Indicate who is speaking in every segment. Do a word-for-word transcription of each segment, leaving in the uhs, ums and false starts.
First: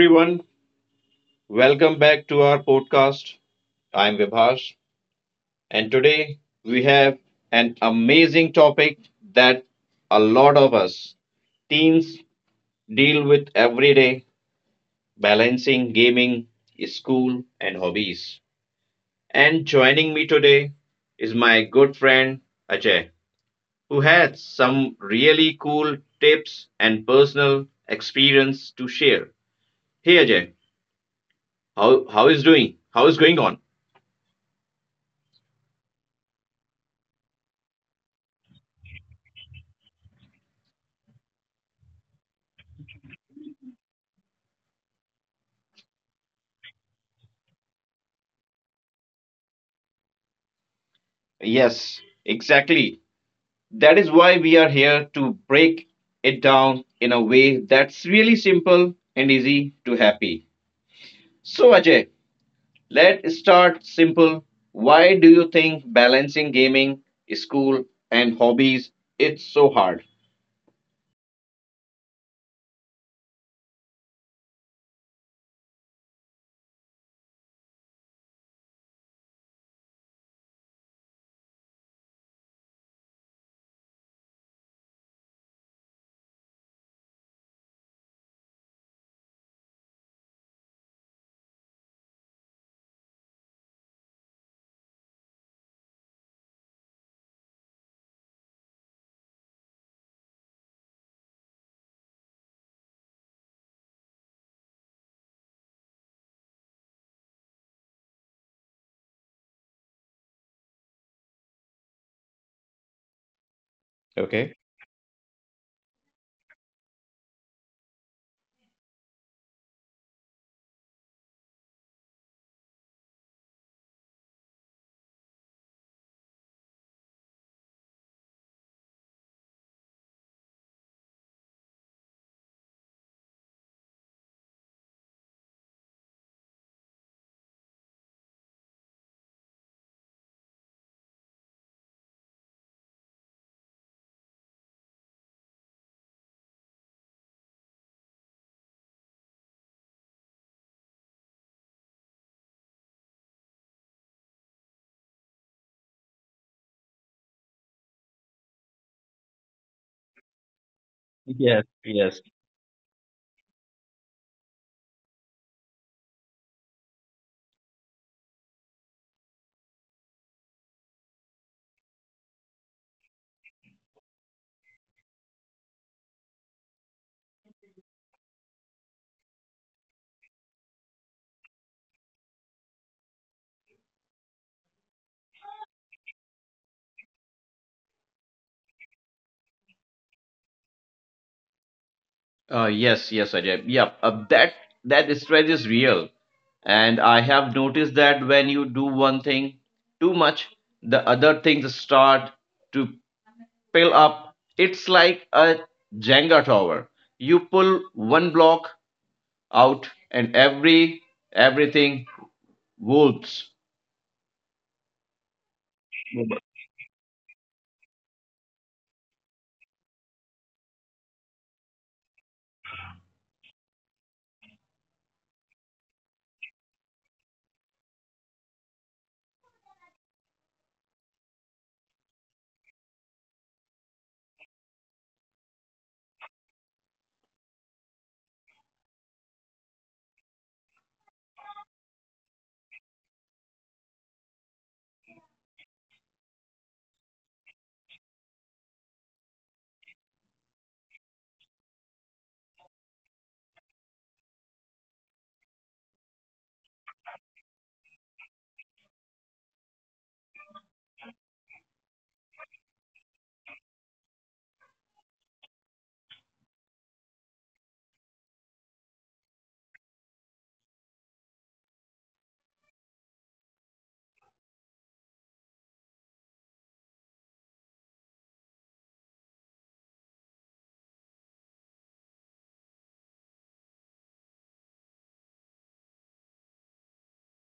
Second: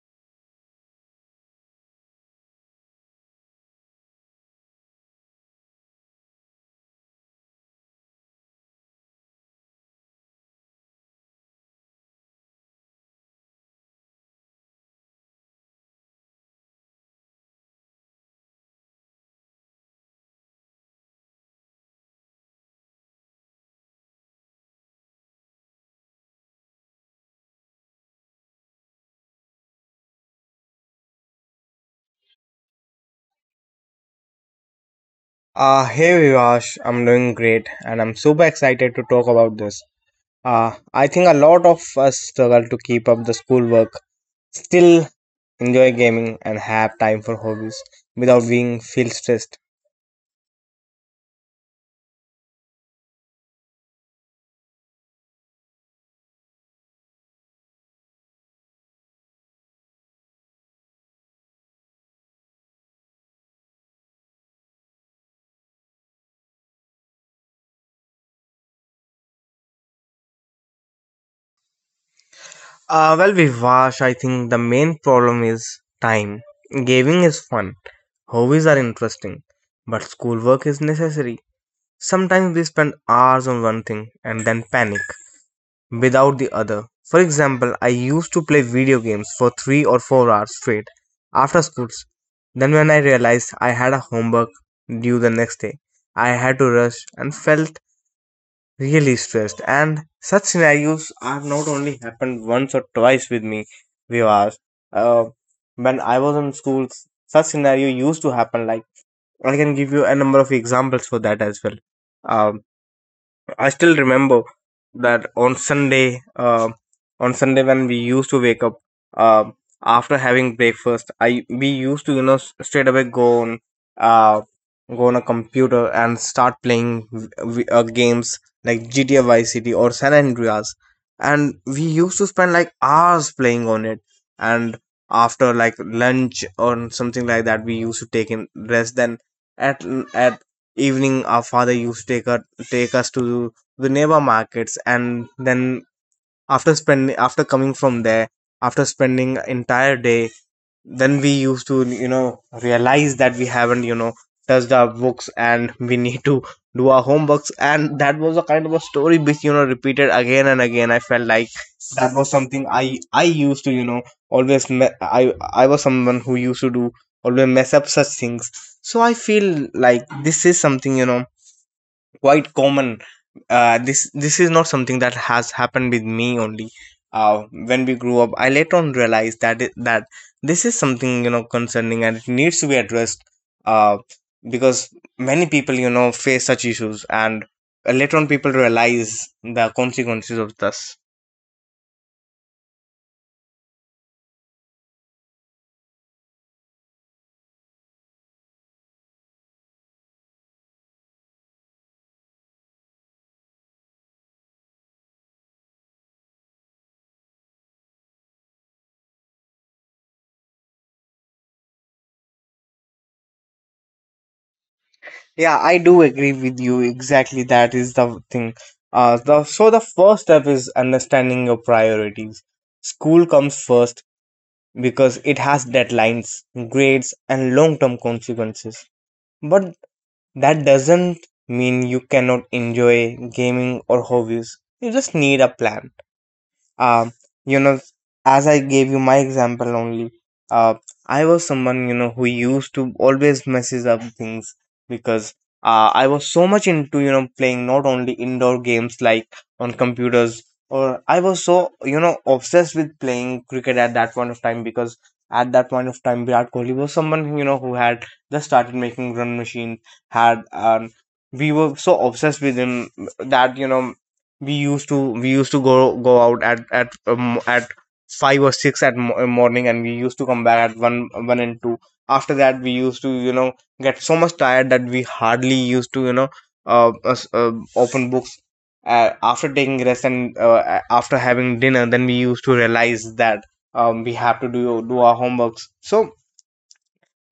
Speaker 1: everyone, welcome back to our podcast. I'm Vibhash, and today we have an amazing topic that a lot of us teens deal with every day, balancing gaming, school, and hobbies. And joining me today is my good friend Ajay, who has some really cool tips and personal experience to share. Hey Ajay, how, how is doing? How is going on?
Speaker 2: Uh, hey Vivash, I'm doing great and I'm super excited to talk about this. Uh, I think a lot of us struggle to keep up the schoolwork, still enjoy gaming and have time for hobbies without being feel stressed.
Speaker 1: Yes, exactly. That is why we are here to break it down in a way that's really simple and easy to happy. So, Ajay, let's start simple. Why do you think balancing gaming, school, and hobbies it's so hard?
Speaker 2: Uh, well Vivash, I think the main problem is time. Gaming is fun, hobbies are interesting, but schoolwork is necessary. Sometimes we spend hours on one thing and then panic without the other. For example, I used to play video games for three or four hours straight after schools. Then, when I realized I had a homework due the next day, I had to rush and felt really stressed. And such scenarios have not only happened once or twice with me, Vivas. Uh, when I was in schools, such scenario used to happen. Like I can give you a number of examples for that as well. Um, I still
Speaker 1: Okay.
Speaker 2: remember that on Sunday, uh, on Sunday when we used to wake up, uh, after having breakfast, I we used to you know s- straight away go on, uh, go on a computer and start playing v- v- uh, games like G T A Vice City or San Andreas, and we used to spend like hours playing on it. And after like lunch or something like that, we used to take in rest. Then at at evening, our father used to take us take us to the neighbor markets, and then after spending after coming from there after spending entire day, then we used to you know realize that we haven't you know touched our books, and we need to do our homeworks, and that was a kind of a story which you know repeated again and again. I felt
Speaker 1: Yes,
Speaker 2: like
Speaker 1: yes.
Speaker 2: that was something i i used to you know always me- i i was someone who used to do always mess up such things, so I feel like this is something you know quite common. Uh, this this is not something that has happened with me only. Uh, when we grew up, I later on realized that it, that this is something you know concerning and it needs to be addressed. Uh, because many people you know face such issues, and later on people realize the consequences of this.
Speaker 1: Uh, yes, yes, Ajay. Yeah, uh, that that stress is real. And I have noticed that when you do one thing too much, the other things start to pile up. It's like a Jenga tower. You pull one block out and every everything wolves.
Speaker 2: Yeah, I do agree with you. Exactly, that is the thing. Uh, the so the first step is understanding your priorities. School comes first, because it has deadlines, grades, and long term consequences. But that doesn't mean you cannot enjoy gaming or hobbies. You just need a plan. um you know as I gave you my example only, uh I was someone you know who used to always messes up things, because uh, I was so much into you know playing not only indoor games like on computers, or I was so you know obsessed with playing cricket at that point of time, because at that point of time Virat Kohli was someone you know who had just started making run machine, had um, we were so obsessed with him that you know we used to we used to go go out at at um, at five or six at mo- morning, and we used to come back at one one and two. After that, we used to you know get so much tired that we hardly used to you know uh, us- uh open books. Uh, after taking rest and uh, a- after having dinner, then we used to realize that, um, we have to do do our homeworks. So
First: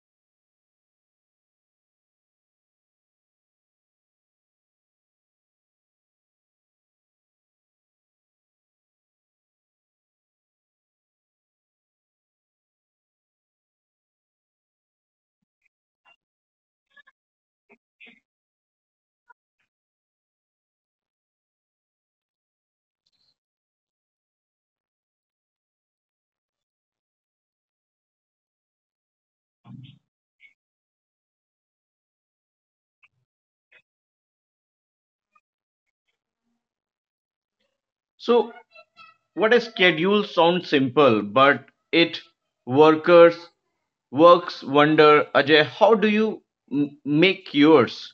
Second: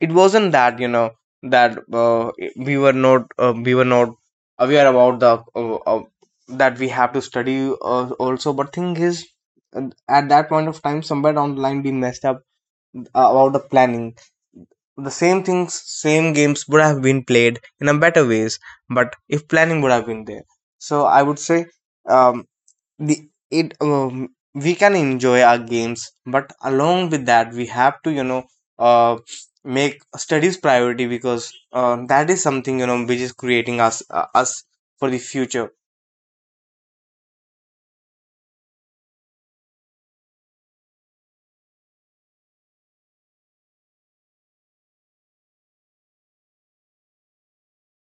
Speaker 2: it wasn't that you know that, uh, we were not uh, we were not aware about the, uh, uh, that we have to study, uh, also, but thing is, uh, at that point of time somewhere down the line we messed up, uh, about the planning. The same things, same games would have been played in a better ways, but if planning would have been there. So I would say, um, the it um, we can enjoy our games, but along with that we have to, you know uh, make studies priority, because uh, that is something you know which is creating us uh, us for the future.
Speaker 1: So what a schedule sounds simple, but it workers works wonder. Ajay, how do you m- make yours?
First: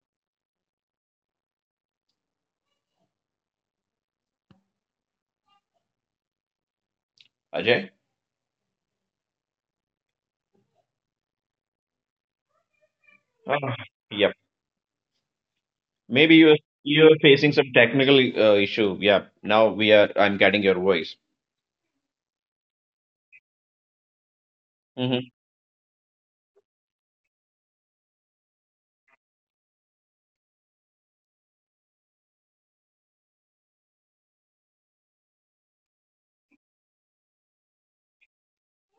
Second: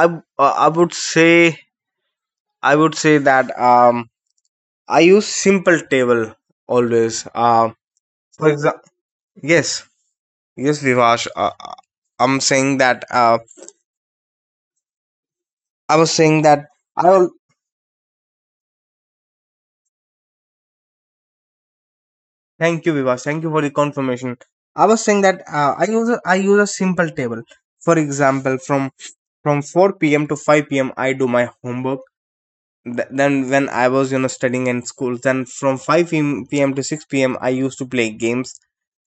Speaker 2: I w- uh, I would say i would say that, um I use simple table always, uh,
Speaker 1: Ajay.
Speaker 2: for example. Yes, yes Vivash, uh, uh, I'm saying that, uh,
Speaker 1: Uh, yep.
Speaker 2: I was
Speaker 1: Maybe
Speaker 2: saying
Speaker 1: you're
Speaker 2: that. i
Speaker 1: you're
Speaker 2: al-
Speaker 1: facing some technical uh, issue. Yeah. Now we are. I'm getting your voice.
Speaker 2: Thank you, Viva. Thank you for the confirmation. I was saying
Speaker 1: Hmm.
Speaker 2: that, uh, I use a, I use a simple table. For example, from from four p m to five p m. I do my homework. Th- then when I was you know studying in school, then from five p m to six p m. I used to play games.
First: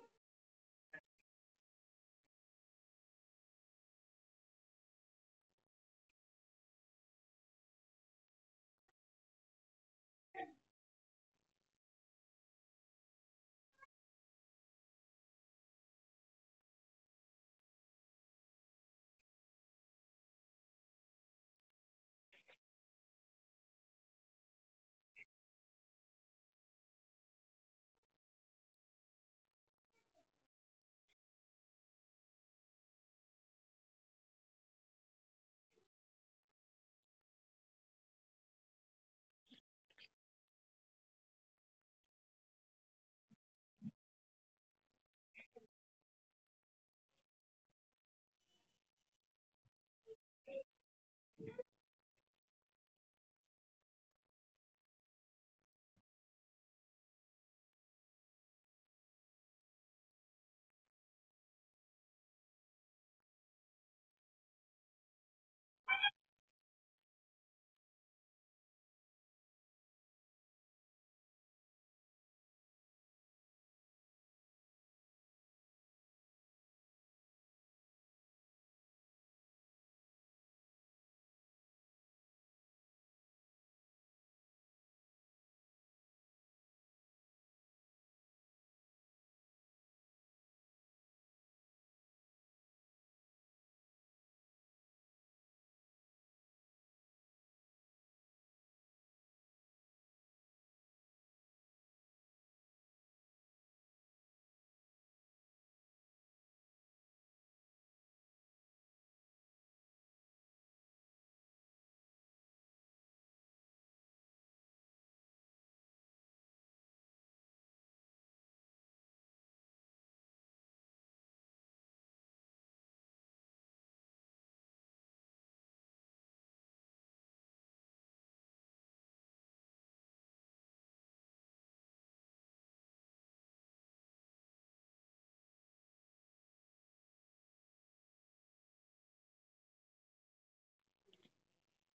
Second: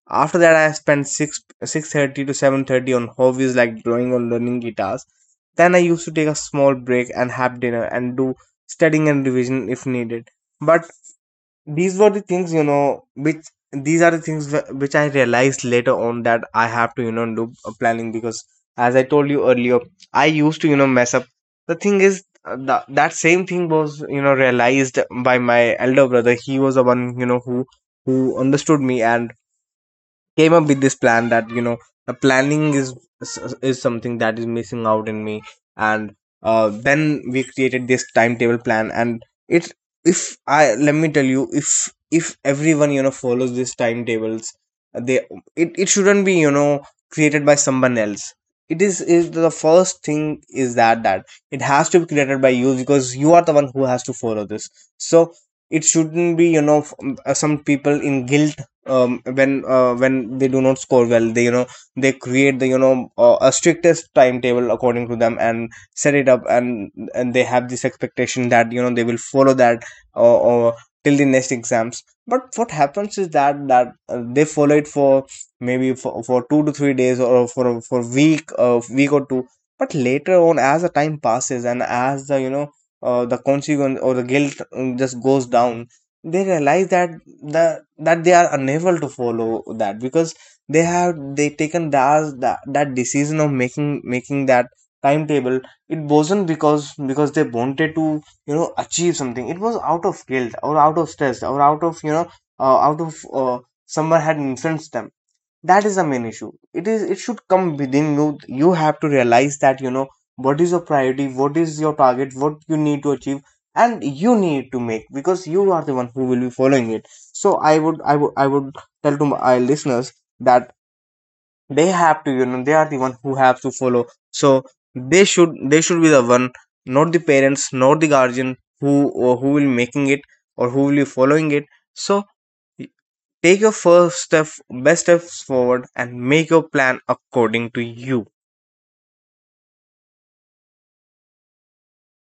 Speaker 2: After that, I spent six six thirty to seven thirty on hobbies like drawing or learning guitars. Then I used to take a small break and have dinner and do studying and revision if needed. But these were the things you know which these are the things wh- which I realized later on that I have to you know do a planning, because as I told you earlier, I used to you know mess up. The thing is, uh, the, that same thing was you know realized by my elder brother. He was the one you know who who understood me and came up with this plan that, you know the planning is is something that is missing out in me. And uh, then we created this timetable plan, and it if I let me tell you, if if everyone you know follows these timetables, they, it, it shouldn't be you know created by someone else. It is is the first thing. Is that that it has to be created by you, because you are the one who has to follow this. So it shouldn't be, you know f- uh, some people in guilt, um, when uh, when they do not score well, they you know they create the, you know uh, a strictest timetable according to them, and set it up, and and they have this expectation that, you know they will follow that, or, or till the next exams. But what happens is that that, uh, they follow it for maybe for, for two to three days, or for for week, uh, week or two. But later on as the time passes, and as the, you know uh, the consequence or the guilt, um, just goes down, they realize that the that they are unable to follow that, because they have they taken that that, that decision of making making that timetable. It wasn't because because they wanted to you know achieve something. It was out of guilt, or out of stress, or out of, you know uh, out of uh, someone had influenced them. That is the main issue. It is it should come within you you have to realize that, you know what is your priority, what is your target, what you need to achieve, and you need to make, because you are the one who will be following it. So i would i would I would tell to my listeners that they have to, you know they are the one who have to follow. So they should they should be the one, not the parents, not the guardian who, or who will making it, or who will be following it. So take your first step, best steps forward, and make your plan according to you.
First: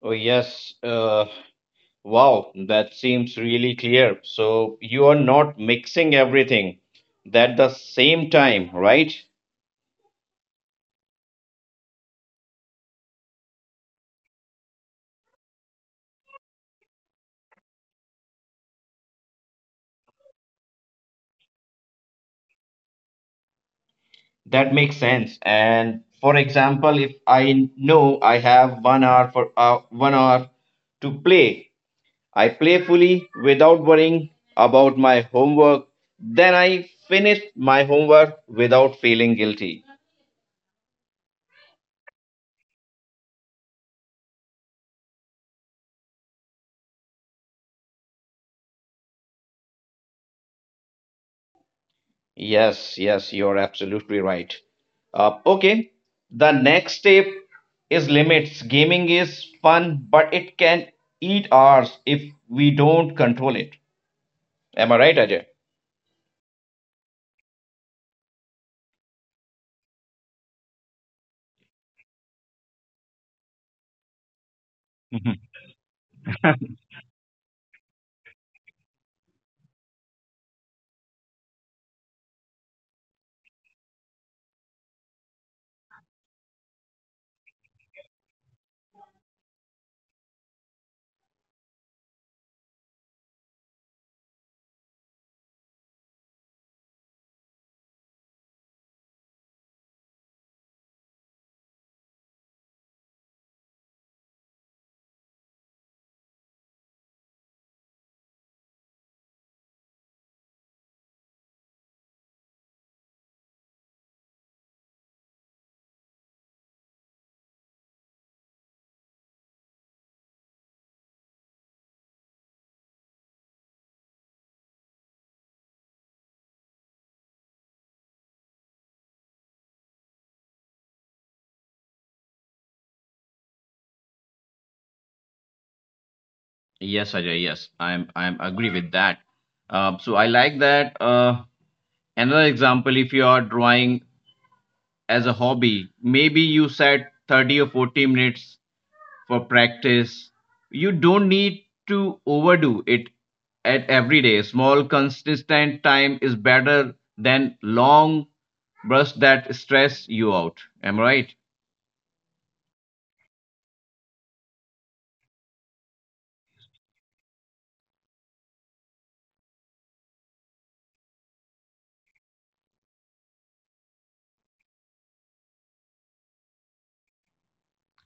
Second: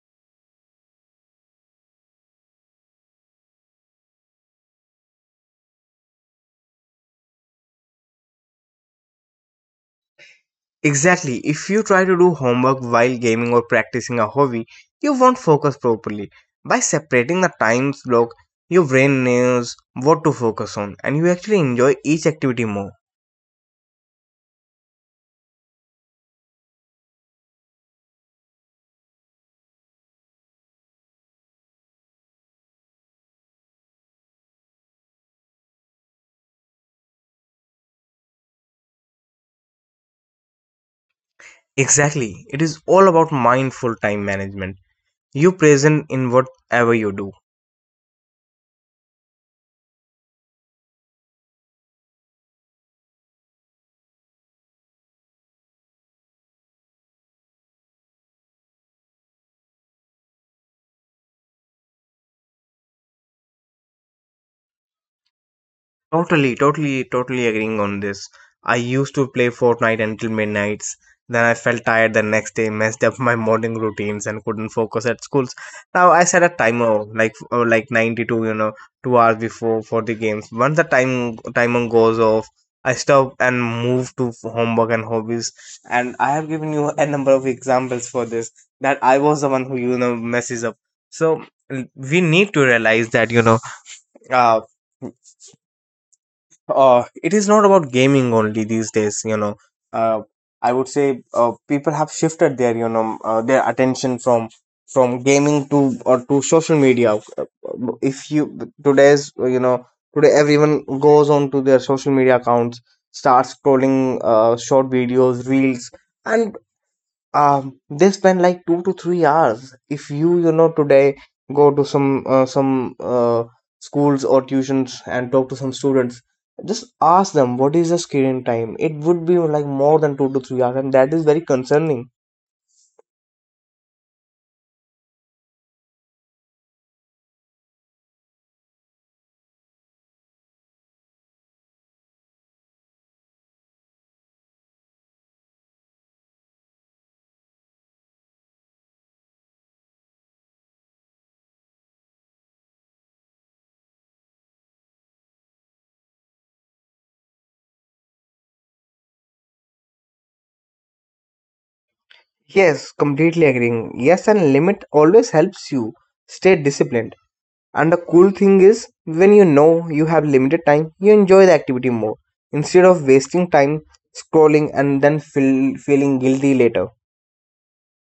Speaker 1: Oh yes. Uh, Wow, that seems really clear. So you are not mixing everything at the same time, right?
Speaker 2: Exactly. If you try to do homework while gaming or practicing a hobby, you won't focus properly. By separating the time block, your brain knows what to focus on and you actually enjoy each activity more.
Speaker 1: That makes sense. And for example, if I know I have one hour for uh, one hour to play, I play fully without worrying about my homework. Then I finish my homework without feeling guilty.
Speaker 2: Exactly. It is all about mindful time management. You present in whatever you do.
Speaker 1: Yes, yes, you're absolutely right. Uh, okay, the next step is limits. Gaming is fun, but it can eat ours if we don't control it. Am I right, Ajay?
Speaker 2: Totally, totally, totally agreeing on this. I used to play Fortnite until midnights. Then I felt tired the next day, messed up my morning routines, and couldn't focus at schools. Now I set a timer like uh, like ninety two, you know, two hours before for the games. Once the time timer goes off, I stop and move to homework and hobbies. And I have given you a number of examples for this that I was the one who you know messes up. So l- we need to realize that, you know. Uh, uh it is not about gaming only these days, you know uh I would say, uh, people have shifted their you know uh, their attention from from gaming to or to social media. Uh, uh, if you today's uh, you know Today everyone goes on to their social media accounts, starts scrolling uh, short videos, reels, and um they spend like two to three hours. If you you know today go to some uh, some uh, schools or tuitions and talk to some students, just ask them what is the screen time. It would be like more than two to three hours, and that is very concerning.
Speaker 1: Yes, Ajay, yes. I'm I'm agree with that. Uh, so I like that. Uh, another example, if you are drawing as a hobby, maybe you set thirty or forty minutes for practice. You don't need to overdo it at every day. Small, consistent time is better than long bursts that stress you out. Am I right?
Speaker 2: Yes, completely agreeing. Yes, and limit always helps you stay disciplined. And the cool thing is, when you know you have limited time, you enjoy the activity more instead of wasting time scrolling and then feel, feeling guilty later.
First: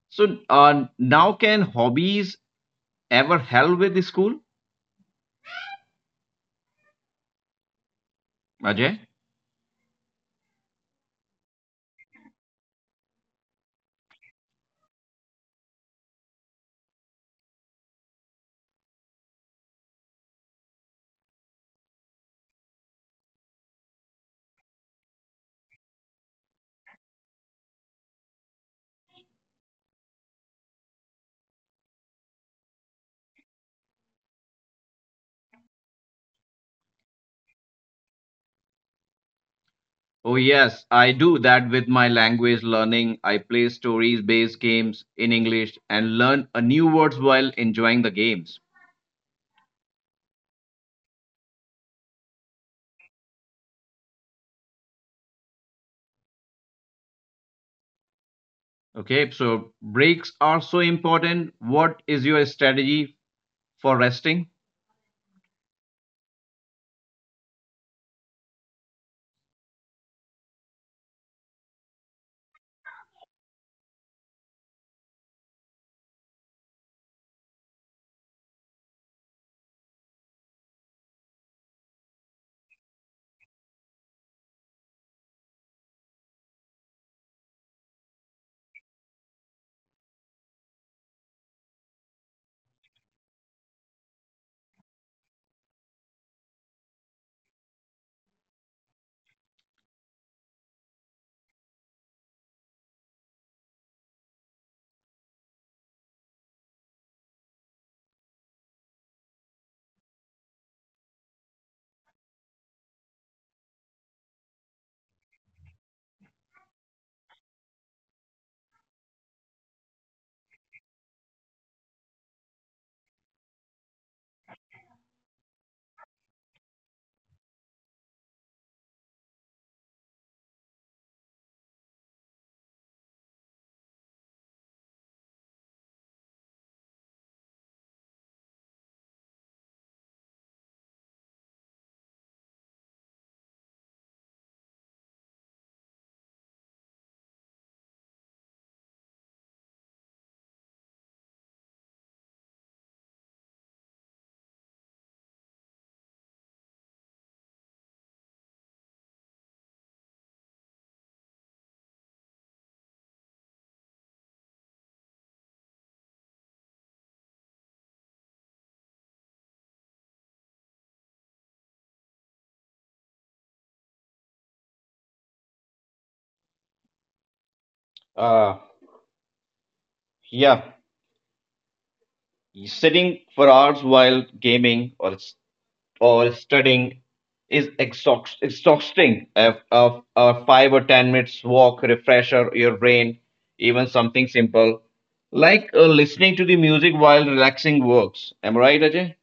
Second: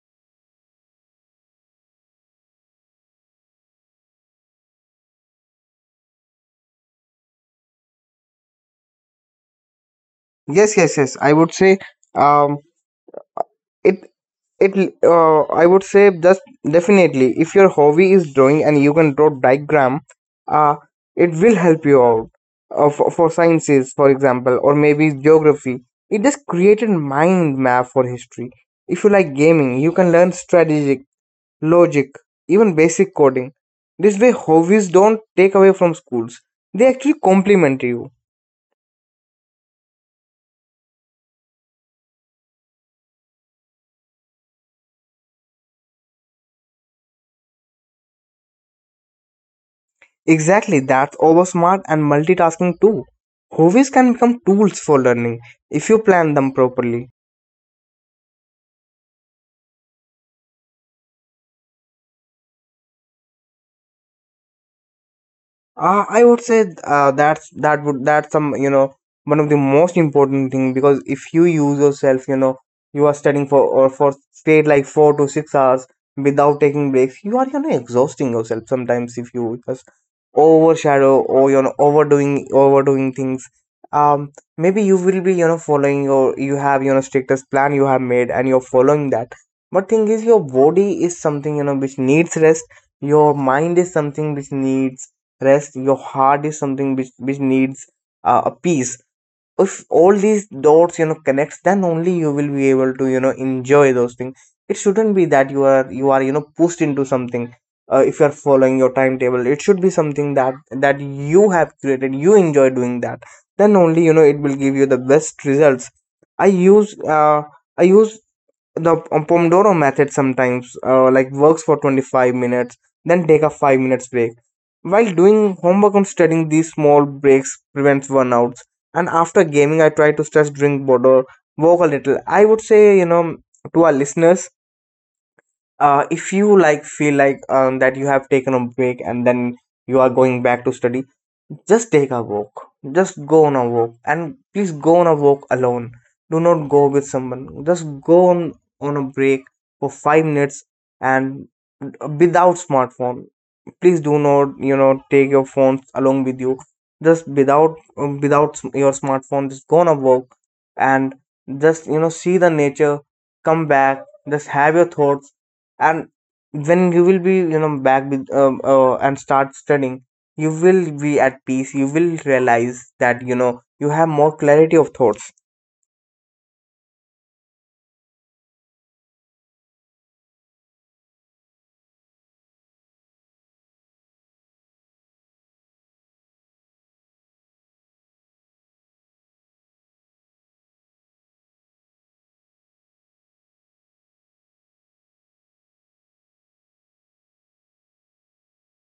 Speaker 1: So, uh, now can hobbies ever help with the school, Ajay?
Speaker 2: Yes, yes, yes. I would say um it it uh, I would say, just definitely, if your hobby is drawing and you can draw diagram, uh it will help you out uh, for, for sciences, for example, or maybe geography. It just created mind map for history. If you like gaming, you can learn strategic, logic, even basic coding. This way, hobbies don't take away from schools. They actually complement you.
Speaker 1: Oh, yes, I do that with my language learning. I play stories based games in English and learn a new words while enjoying the games.
Speaker 2: Exactly, that's oversmart and multitasking too. Hobbies can become tools for learning if you plan them properly.
Speaker 1: Okay, so breaks are so important. What is your strategy for resting?
Speaker 2: Uh, I would say uh, that's that would that's some, you know, one of the most important thing, because if you use yourself, you know, you are studying for or for straight like four to six hours without taking breaks, you are, you know, exhausting yourself. Sometimes if you just overshadow, or you know, overdoing overdoing things. Um, maybe you will be, you know, following, or you have, you know, strictest plan you have made and you're following that. But thing is, your body is something, you know, which needs rest. Your mind is something which needs rest. Your heart is something which which needs uh, a peace. If all these dots, you know, connects, then only you will be able to, you know, enjoy those things. It shouldn't be that you are you are, you know, pushed into something. Uh, if you are following your timetable, it should be something that that you have created, you enjoy doing that. Then only, you know, it will give you the best results. I use uh, i use the uh, Pomodoro method sometimes, uh, like works for twenty-five minutes, then take a five minutes break while doing homework and studying. These small breaks prevents burnout. And after gaming, I try to stress, drink water, walk a little. I would say, you know, to our listeners, uh, if you like feel like um, that you have taken a break and then you are going back to study, just take a walk. Just go on a walk, and please go on a walk alone. Do not go with someone. Just go on on a break for five minutes. And without smartphone, please do not, you know, take your phones along with you. Just without um, without s- your smartphone, just gonna work. And just, you know, see the nature, come back, just have your thoughts. And when you will be, you know, back with um, uh, and start studying, you will be at peace. You will realize that, you know, you have more clarity of thoughts.
Speaker 1: Uh, yeah, sitting for hours while gaming or or studying is exhaust, exhausting. A, a, a five or ten minutes walk, refresher your brain, even something simple like uh, listening to the music while relaxing works. Am I right, Ajay?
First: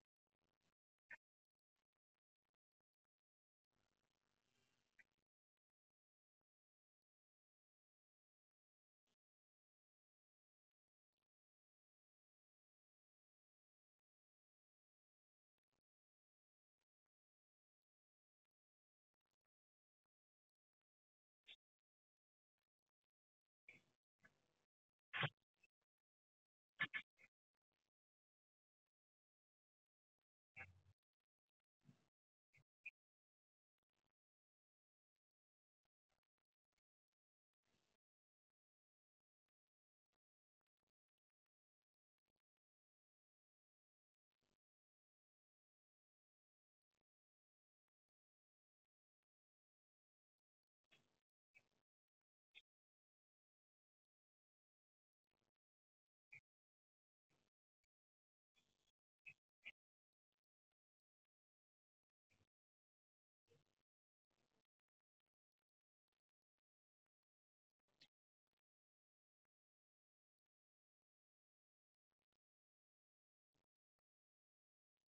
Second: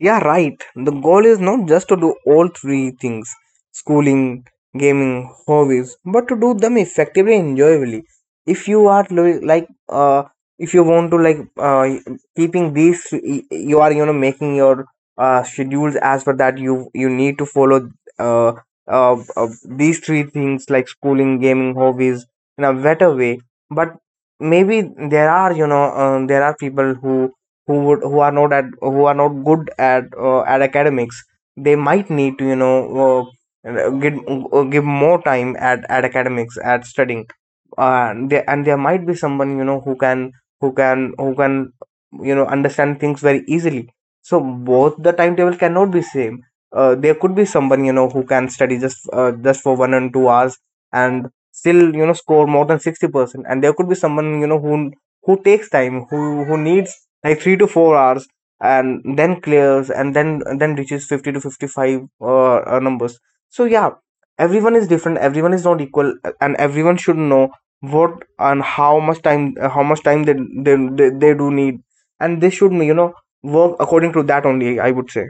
Speaker 2: Yeah, right. The goal is not just to do all three things, schooling, gaming, hobbies, but to do them effectively and enjoyably. If you are lo- like, uh, If you want to like uh, keeping these, three- you are, you know, making your uh, schedules as per that, you you need to follow uh, uh, uh, these three things like schooling, gaming, hobbies in a better way. But maybe there are, you know, uh, there are people who who would who are not at who are not good at uh, at academics. They might need to, you know, uh, give uh, give more time at at academics, at studying. Uh, and there and there might be someone, you know, who can who can who can, you know, understand things very easily. So both the timetable cannot be same. Uh, there could be someone, you know, who can study just uh, just for one and two hours and still, you know, score more than sixty percent. And there could be someone, you know, who who takes time, who who needs like three to four hours and then clears and then and then reaches fifty to fifty-five uh, uh, numbers. So yeah, everyone is different, everyone is not equal. Uh, and everyone should know what and how much time, how much time they they, they, they do need, and they should, you know, work according to that only, I would say.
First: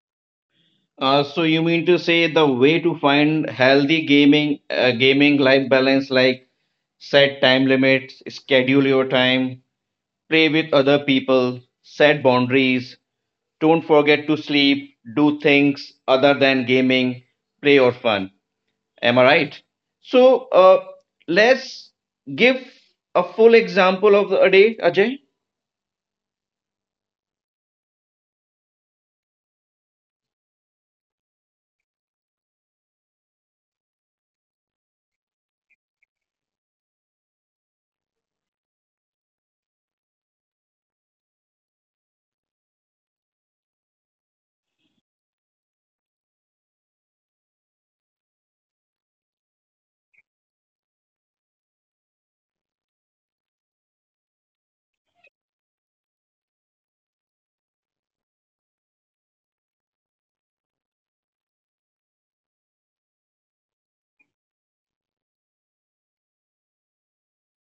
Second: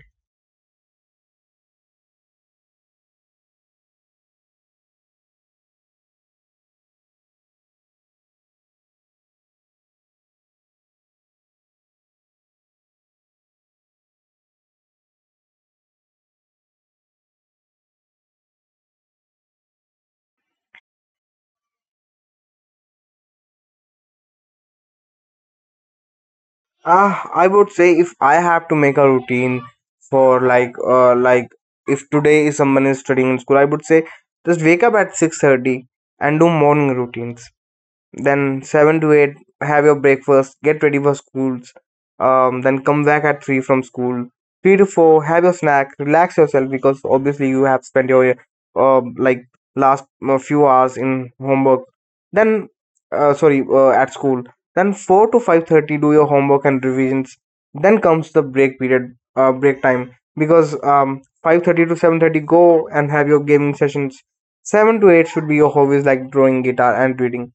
Speaker 1: Uh, so you mean to say the way to find healthy gaming uh, gaming life balance like set time limits, schedule your time, play with other people, set boundaries, don't forget to sleep, do things other than gaming, play or fun. Am I right? So uh, let's give a full example of a day, Ajay.
Speaker 2: Ah, I would say, if I have to make a routine for like uh like if today is someone is studying in school, I would say, just wake up at six thirty and do morning routines. Then seven to eight, have your breakfast, get ready for schools. Um, then come back at three from school. three to four, have your snack, relax yourself, because obviously you have spent your uh, like last uh, few hours in homework. Then, uh, sorry, uh, at school. Then four to five thirty, do your homework and revisions. Then comes the break period, uh, break time, because um, five thirty to seven thirty, go and have your gaming sessions. seven to eight should be your hobbies like drawing, guitar and reading.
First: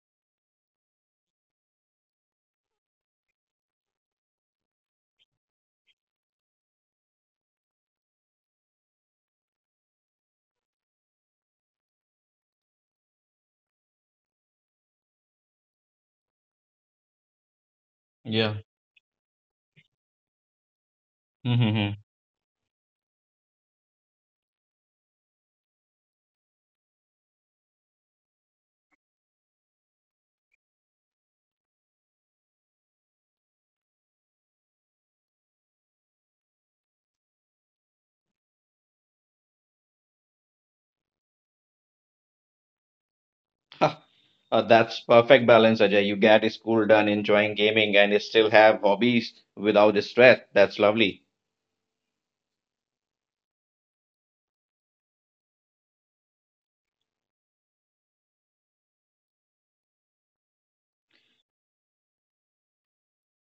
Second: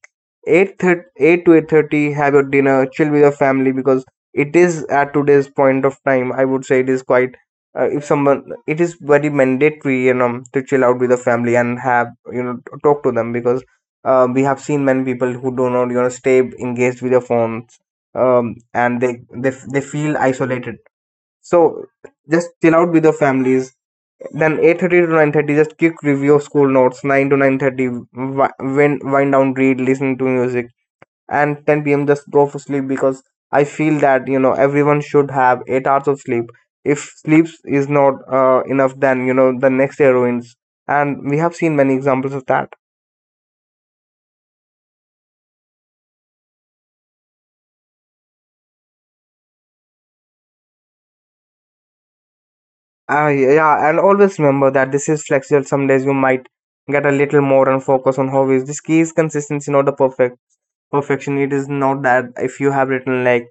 Speaker 2: Eight thirty, eight to eight thirty, have your dinner, chill with your family, because it is, at today's point of time, I would say, it is quite, uh, if someone it is very mandatory, you know, to chill out with the family and have, you know, talk to them. Because uh, we have seen many people who do not, you know, stay engaged with their phones.
Speaker 1: Yeah.
Speaker 2: Um, and they, they they feel isolated. So
Speaker 1: Mm-hmm.
Speaker 2: just chill out with your families. Then eight thirty to nine thirty, just quick review of school notes. nine to nine thirty, wind, wind down, read, listen to music. And ten p m, just go for sleep. Because I feel that, you know, everyone should have eight hours of sleep. If sleep is not uh, enough, then, you know, the next day ruins, and we have seen many examples of that.
Speaker 1: Uh, that's perfect balance, Ajay. You get school done, enjoying gaming, and still have hobbies without the stress. That's lovely.
Speaker 2: Ah, yeah, and always remember that this is flexible. Some days you might get a little more and focus on hobbies. This key is consistency, not the perfect perfection. It is not that if you have written like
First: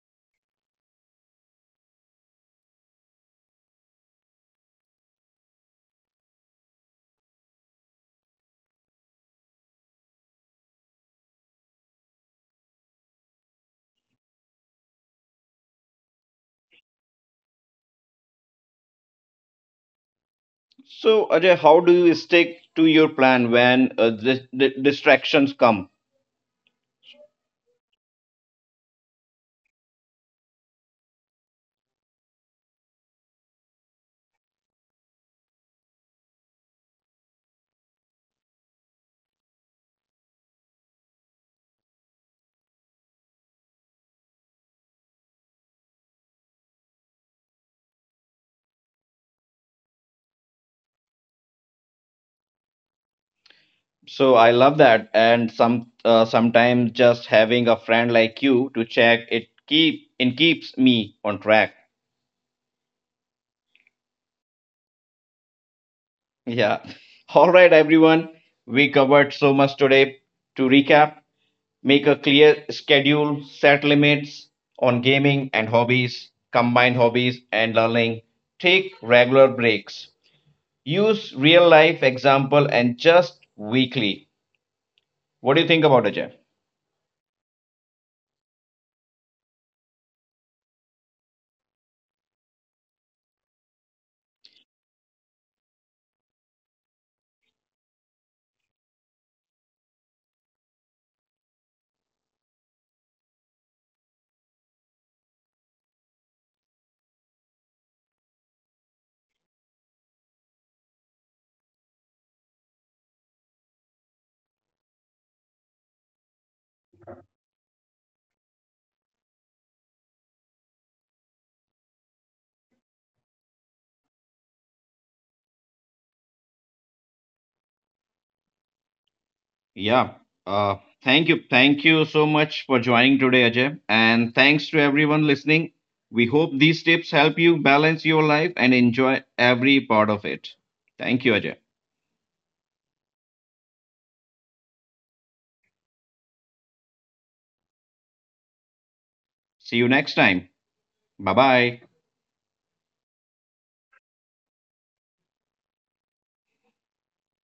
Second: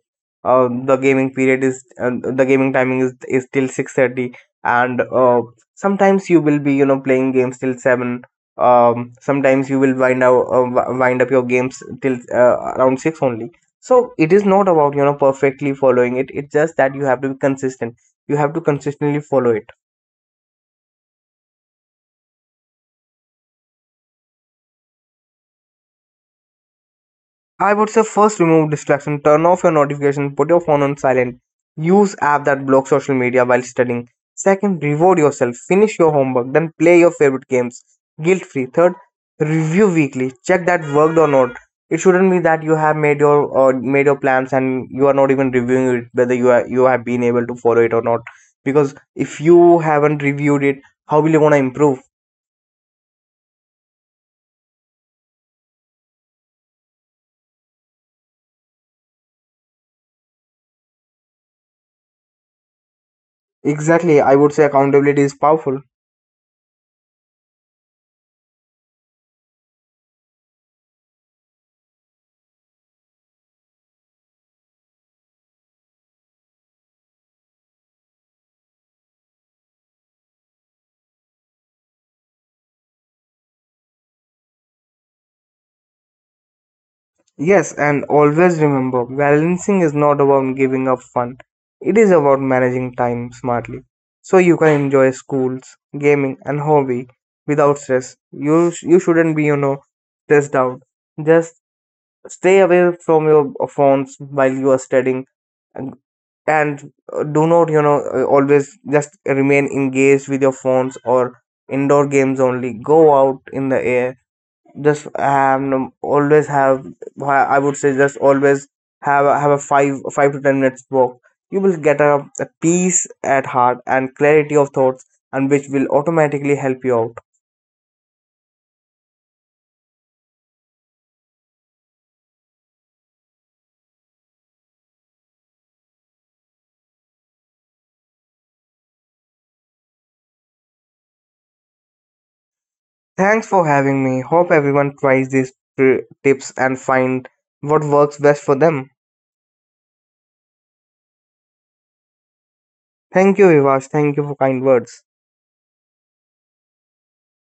Speaker 2: uh, the gaming period is uh, the gaming timing is is till six thirty, and uh, sometimes you will be, you know, playing games till seven. Um, sometimes you will wind out uh, wi- wind up your games till uh, around six only. So it is not about, you know, perfectly following it. It's just that you have to be consistent, you have to consistently follow it.
Speaker 1: So, Ajay, how do you stick to your plan when uh, the, the distractions come?
Speaker 2: I would say, first, remove distraction, turn off your notification, put your phone on silent, use app that block social media while studying. Second, reward yourself, finish your homework, then play your favorite games guilt free. Third, review weekly, check that worked or not. It shouldn't be that you have made your uh, made your plans and you are not even reviewing it, whether you are you have been able to follow it or not. Because if you haven't reviewed it, how will you wanna improve?
Speaker 1: So, I love that. And some uh, sometimes just having a friend like you to check it keep it keeps me on track.
Speaker 2: Exactly, I would say accountability is powerful.
Speaker 1: Yeah. All right, everyone. We covered so much today. To recap, make a clear schedule, set limits on gaming and hobbies, combine hobbies and learning, take regular breaks. Use real life example and just weekly. What do you think about Ajay?
Speaker 2: Yes, and always remember, balancing is not about giving up fun, it is about managing time smartly. So you can enjoy schools, gaming, and hobby without stress. You, sh- you shouldn't be, you know, stressed out. Just stay away from your phones while you are studying. And and uh, do not, you know, uh, always just remain engaged with your phones or indoor games only. Go out in the air. Just um Always have, I would say, just always have a- have a five five to ten minutes walk. You will get a a peace at heart and clarity of thoughts, and which will automatically help you out.
Speaker 1: Yeah. Uh, thank you. Thank you so much for joining today, Ajay. And thanks to everyone listening. We hope these tips help you balance your life and enjoy every part of it. Thank you, Ajay.
Speaker 2: Thanks for having me. Hope everyone tries these tri- tips and find what works best for them.
Speaker 1: See you next time. Bye bye.
Speaker 2: Thank you, Vivash. Thank you for kind words.